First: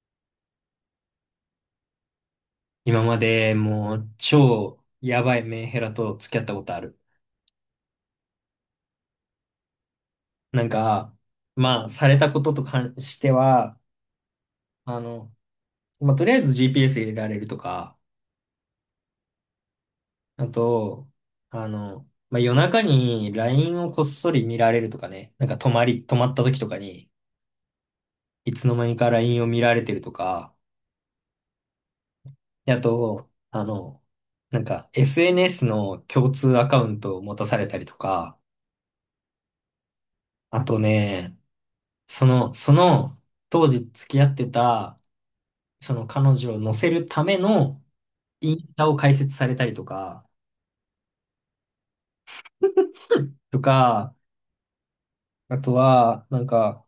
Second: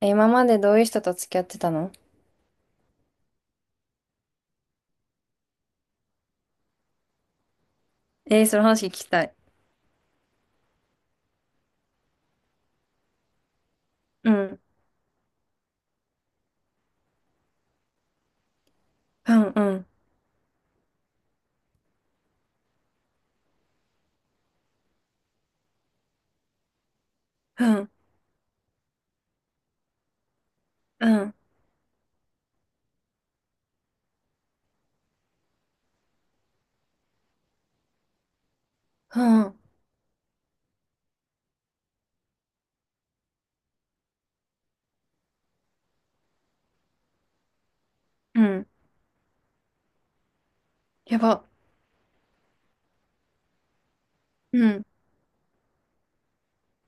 え、今までどういう人と付き合ってたの？今までもう超やばいメンヘラと付き合ったことある。えー、その話聞きたい。なんか、まあ、されたことと関しては、うん、あの、まあ、とりあえず GPS 入れられるとか、うん。うん、あと、まあ、夜中に LINE をこっそり見られるとかね、なんか泊まった時とかに、うん。いつの間にか LINE を見られてるとか、うん、であと、なんか SNS の共通アカウントを持たされたりとか、うん。あとね、その、当時付き合ってた、その彼女を乗せるためのうインん。スタを開設されたりとか、やば。とか、うん、あとは、なんか、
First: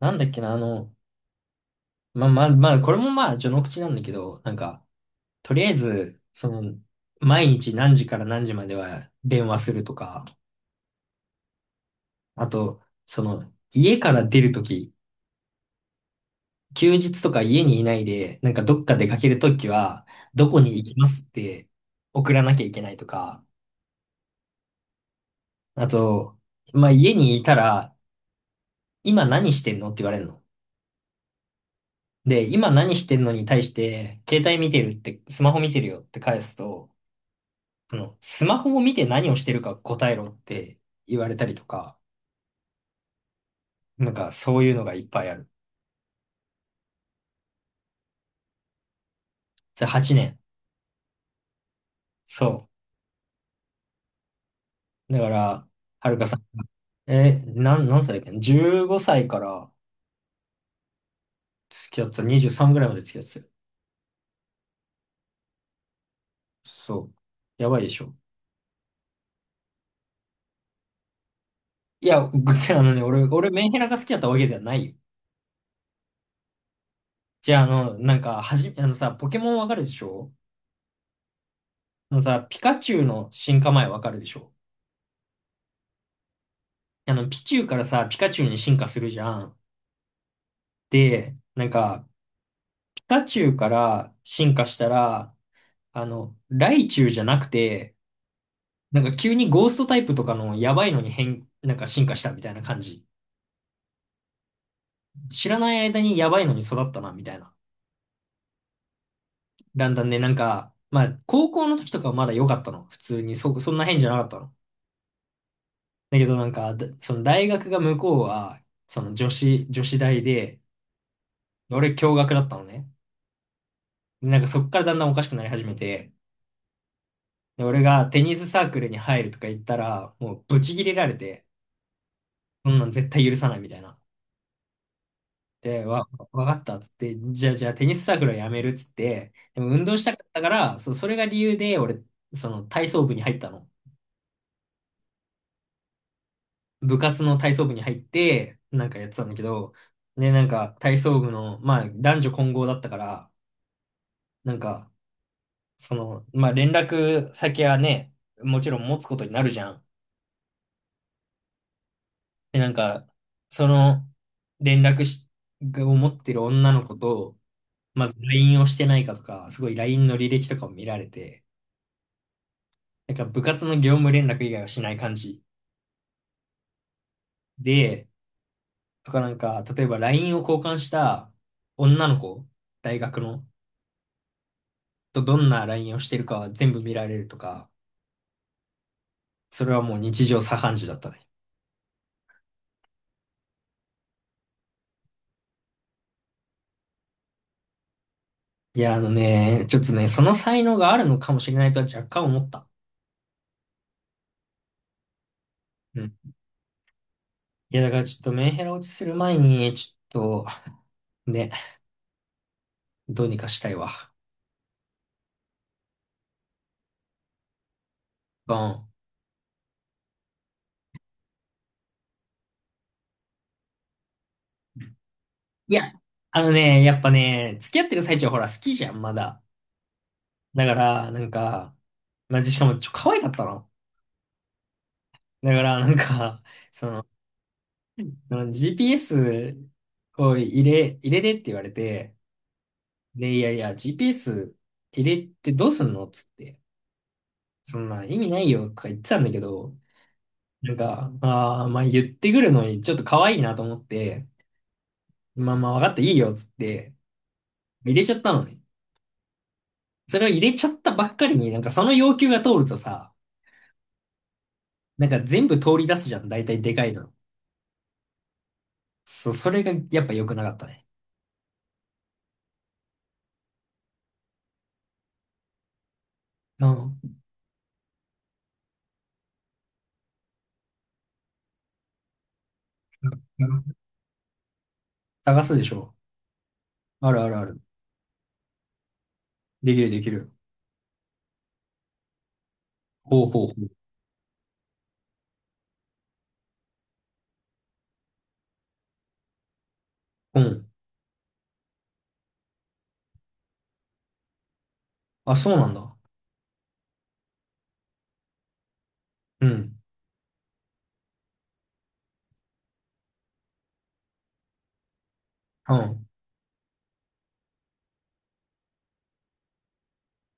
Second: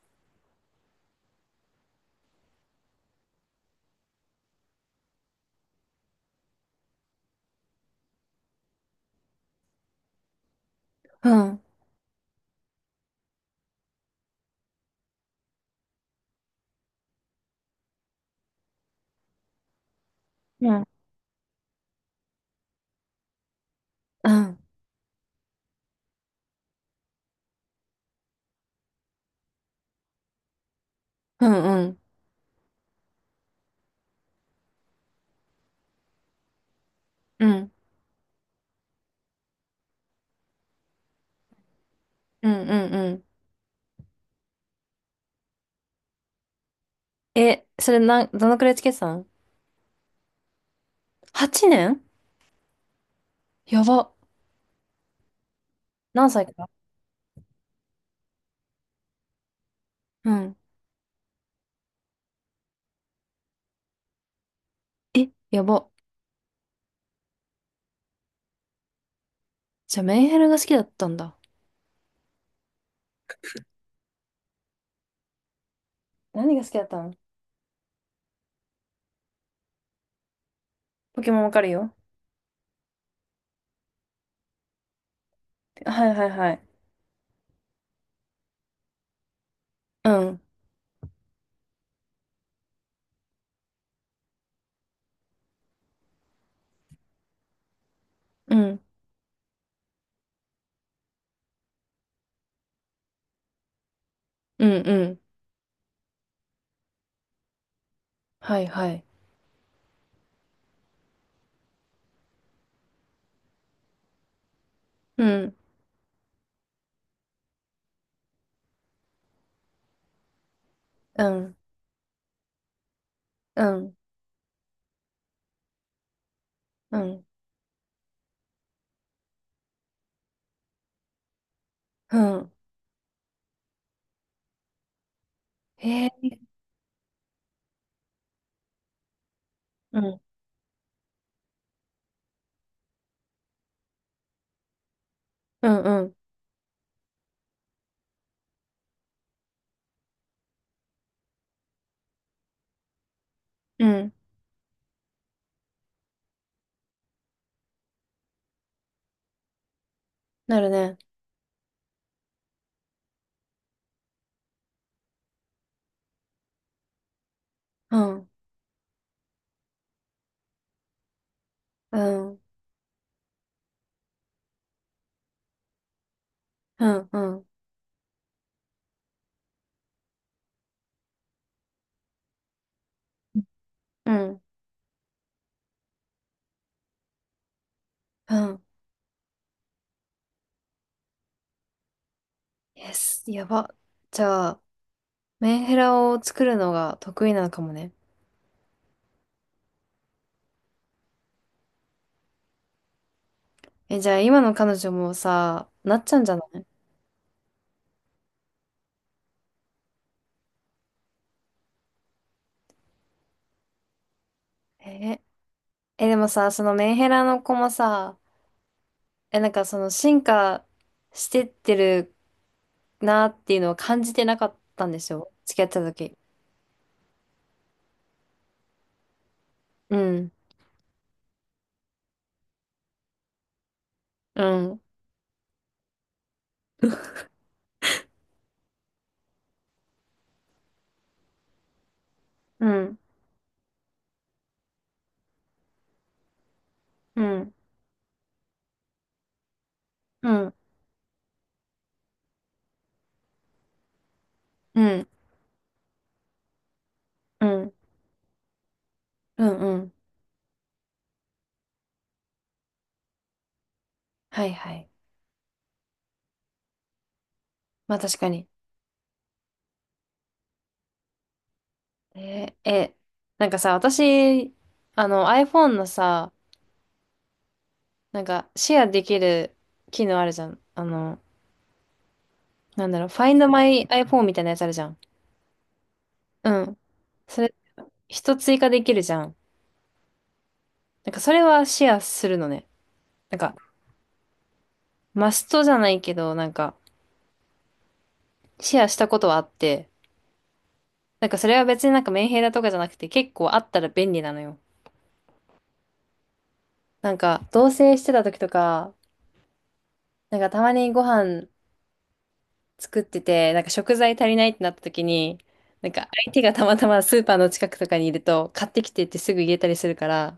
なんだっけな、まあ、これもまあ、序の口なんだけど、なんか、とりあえず、その、毎日何時から何時までは電話するとか、うん。あと、その、家から出るとき、休日とか家にいないで、なんかどっか出かけるときは、どこうにん、行きますって送らなきゃいけないとか、うん。あと、まあ、家にいたら、今何してんのって言われるの。うん、うん。で、今何してんのに対して、携帯見てるって、スマホ見てるよって返すと、うん、うん。その、スマホを見て何をしてるか答えろって言われたりとか、うん。なんかそういうのがいっぱいある。え、それなん、どのくらい付き合ってたの？ じゃあ8年。8 年？そやば。う。だから、はるか何さん歳かが、ら？え、なん、何歳だっけ？ 15 歳からうん。付き合ってた、23ぐらいまで付き合ってたよ。え、やば。そう。やばいでしょ。じゃあメンヘラが好きだったんだ。いや、あのね、俺、メンヘラが好きだったわけではないよ。何が好きだったの？じゃあ、あの、なんか、あのさ、ポケモンわかるでしょ？ポケモンわかるよ。あのさ、ピカチュウの進化前わかるでしょ？はいはいはい。あの、ピチュウからさ、ピカチュウに進化するじゃん。うん、で、なんか、ピカチュウから進化したら、あの、ライチュウじゃなくて、うん。なんか急にゴーストタイプとかのやばいのになんか進化したみたいな感じ。うん、うん。知らない間にやばいのに育ったな、みたいな。はいはい。だんだんね、なんか、まあ、高校の時とかはまだ良かったの。普通に、そんな変じゃなかったの。うん、だけどなんか、その大学が向こうは、その女子大で、うん。俺共学だったのね。うん、でなんかそっからだんだんおかしくなり始めて、うん。で、俺がテニスサークルに入るとか言ったら、もうブチギレられて、うん。そんなん絶対許さないみたいな。で、へ。わかったっつって、じゃあテニスサークルはやめるっつって、でも運動うしたん、かったから、それが理由で俺、その体操部に入ったの。うん。うん、部活の体操部に入って、なんかやってたんだけど、で、なんか体操部の、まあ男女混合だったから、うん。なんか、その、まあ、連絡先はね、もちろん持つことになるじゃん。なるね。で、なんか、その、連絡し、を持ってる女の子と、うまず ん、LINE をしてないかとか、すごい LINE の履歴とかを見られて、うん。うん、なんか部活の業務連絡以外はしない感じうん。で、とかなんか、例えば LINE を交換した女の子、大学の、うん、とどんな LINE をしてるかは全部見られるとか、うん。それはもう日常茶飯事だったね。Yes、やば。じゃあ、メンヘラを作るのが得意なのかもね。いや、あのね、ちょっとね、その才能があるのかもしれないとは若干思った。え、じゃあ今の彼女もさ、なうっん。ちゃうんじゃない？いや、だからちょっとメンヘラ落ちする前に、ちょっと、ね、どうにかしたいわ。え、え、でもさ、そのメンヘラの子もさ、うん。え、その進化してってるなっていうのを感じてなかったんですよ。付き合っいてたや、時。あのね、やっぱね、付き合ってる最中はほら、好きじゃん、まだ。うん、だから、なんか、まあ、しかも、可愛かったの。うん。だから、なんか、その、その GPS を入れてって言われて、うん、で、いやいや、GPS 入れてどうすんのっつって、うん。そんな意味ないよとか言ってたんだけど、うん、なんか、ああ、まあ言ってくるのにちょっと可愛いなと思って、うん。うん、まあまあ分かったいいよっつって入れちゃったのね。うん。うん。それを入れちゃったばっかりになんかその要求が通るとさ、はいはい。なんか全部通り出すじゃん。大体でかいの。まあ確かに。そう、それがやっぱ良くなかったね。えー、え、なんかさ、私、iPhone のさ、うん。シェアできる機能あるじゃん。あの、なんだろう、Find My iPhone みたいなやつあるじゃん。探すでしょ。うん。あるあるそあれ、る。人追加できるじゃん。できるできる。それはシェアするのね。ほうなんほうほか、う。マストじゃないけど、シェアしたことはあって、うん。それは別にメンヘラとかじゃなくて結構あったら便利なのよ。あ、そうなんだ。同棲してた時とか、うん。たまにご飯作ってて、食材足りないってなった時に、うん。相手がたまたまスーパーの近くとかにいると、買ってきてってすぐ言えたりするから、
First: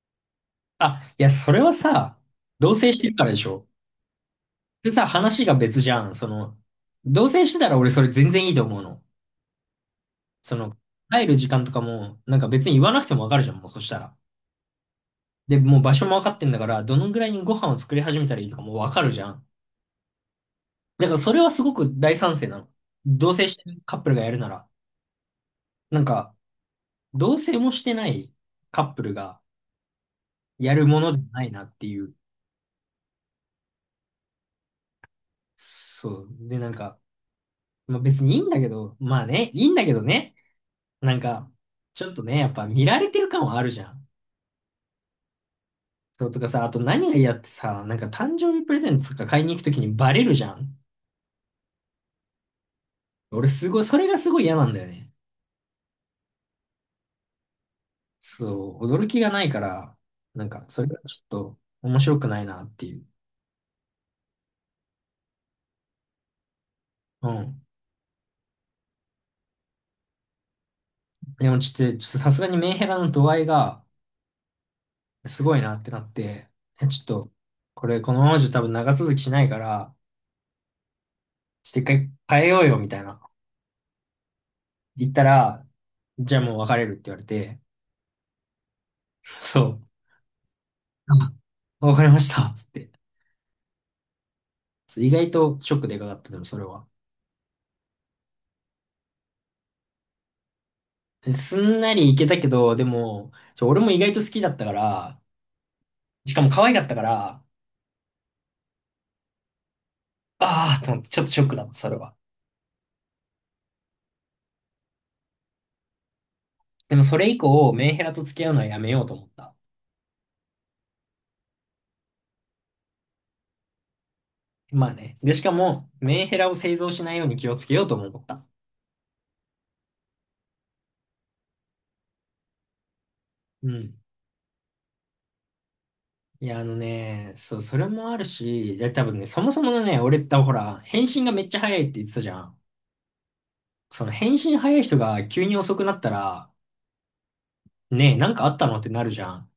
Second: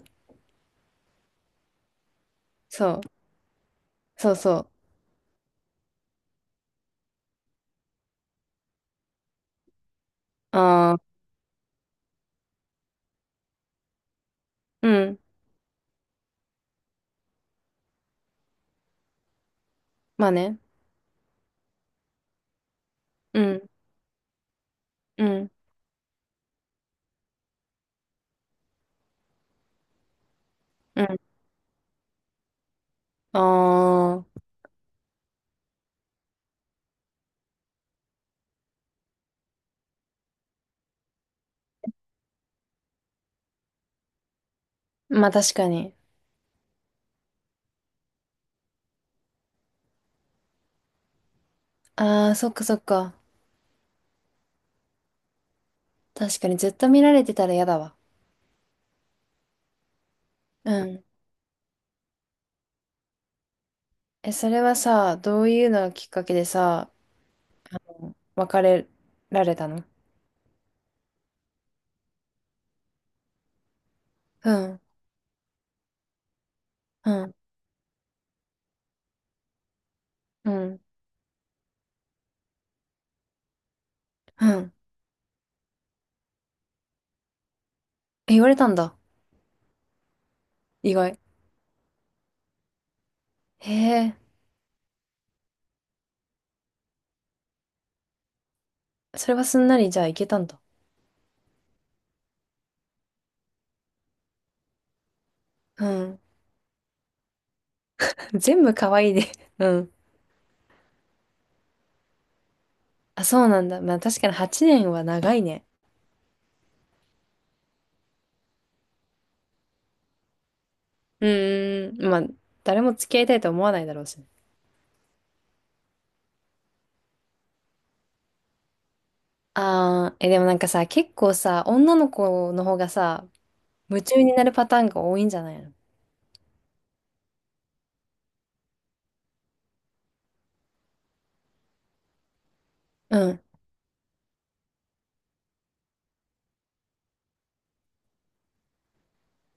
あ、いや、それはさ、同棲しそてるう、からでしょ。そうそう。でさ、話が別じゃん。その、同棲してたら俺それ全然いいと思うの。その、ああ、帰る時間とかも、なんか別に言わなくてもわかるじゃん、もうそしたら。うん、で、もう場所も分かってんだから、どのぐらいにご飯を作り始めたらいいとかも分かるじゃん。まあね。だからそれはすごく大賛成なの。同う棲してん、るカップルがやるなら。うん、なんか、同棲もしてないカップルがやるもうのじん。ゃないなっていう。ああ、そう。で、なんか、まあ、別にいいんだけど、まあね、いいんだけどね。なんか、ちょっとね、やっぱ見られてる感はあるじゃん。まあ確かに。そうとかさ、あと何が嫌ってさ、なんか誕生日プレゼントとか買いに行くときにバレるじゃん。ああ、そっかそっか。俺すごい、それがすごい嫌なんだよね。確かにずっと見られてたら嫌だわ。そう、驚きがないから、なんか、そうれがん。ちょっと面白くないなっていう。え、それはさ、どういうのがきっかけでさ、うん。別れられたの？でもちょっと、ちょっとさすがにメンヘラの度合いがうん、すごいなってなって、ちょうっと、ん。これこのままじゃ多分長続きしないから、うん、ちょっと一回変えようよみたいな。うん。言ったら、じゃあもう別れるって言われて、え、言われたんだ。そう。意外。あ、わかりましたっつって。へえ。そう意外とショックでかかった、でもそれは。それはすんなりじゃあいけたんだ。すんなりいけたけど、でも、俺も意外と好きだったから、うん。しかも可愛かったから、全部可愛いで。うん。ああ、と思って、ちょっとショックだった、それは。あ、そうなんだ。まあ確かに8年は長いね。でもそれ以降、メンヘラと付き合うのはやめようと思った。うーん。まあ、誰も付き合いたいと思わないだろうしね。まあね。で、しかも、メンヘラを製造しないように気をつけようとも思った。あー、え、でもなんかさ、結構さ、女の子の方がさ、うん。夢中になるパターンが多いんじゃないの？いや、あのね、そう、それもあるし、で、多分ね、そもそものね、俺ってほら、返信がめっちゃ早いって言ってたじゃん。うん。その返信早い人が急に遅くなったら、ねえ、なんかあったのってなるじゃん。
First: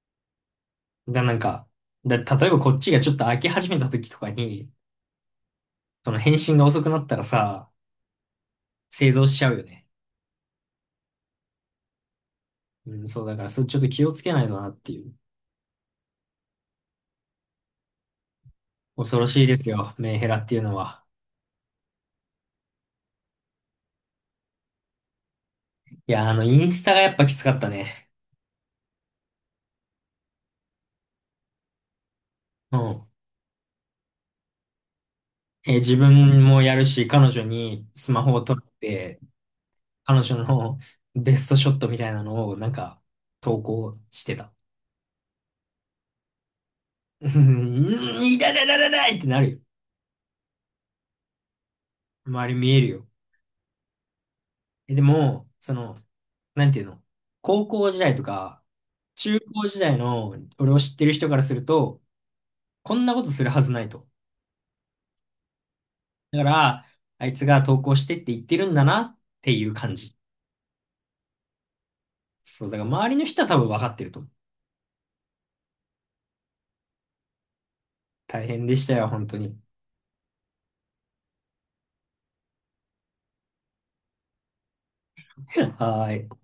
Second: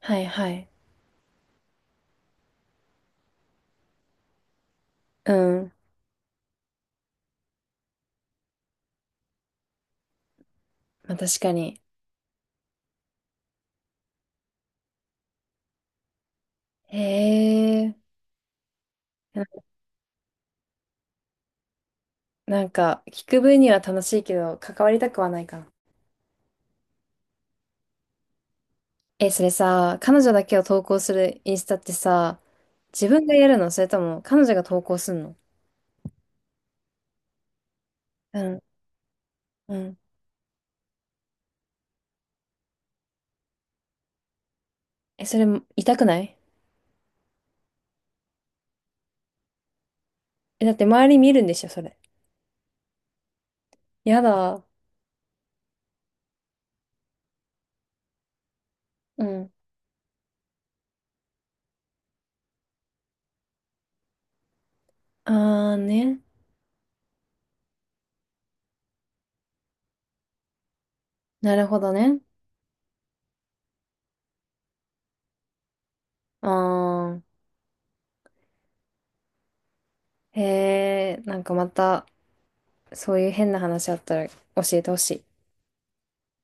はいはい。なんか、例えばこっちがちょっと開き始めた時とかに、うん。その返信が遅くなったらさ、製造しちゃうよね。まあ確かに。うん、そう、だから、それちょっと気をつけないとなっていう。へえ。恐ろしな、いですよ、メンヘラっていうのは。聞く分には楽しいけど、関わりたくはないかな。いや、あの、インスタがやっぱきつかったね。え、それさ、彼女だけを投稿するインスタってさ、うん。自分がやるのそれとも彼女が投稿すんの？え、自分もやるし、彼女にスマホうを撮っん、て、うん。彼女のベストショットみたいなのを、なんか、投稿してた。え、それ痛くない？うん、いだだだだだいってなるよ。え、だって周り見るんでしょ、それ。周り見えるよ。やだ。え、でも、その、なんていうの、高校時代とか、う中ん。高時代の俺を知ってる人からすると、こんなことするはずないと。あーね。だから、あいつが投稿してって言ってるんだなっていう感じ。なるほどね。そう、だから周りの人は多分分かってると思う。あー。大変でしたよ、本当に。へえ、なんかまた、そういう変な話あったら教えてほしい。はーい。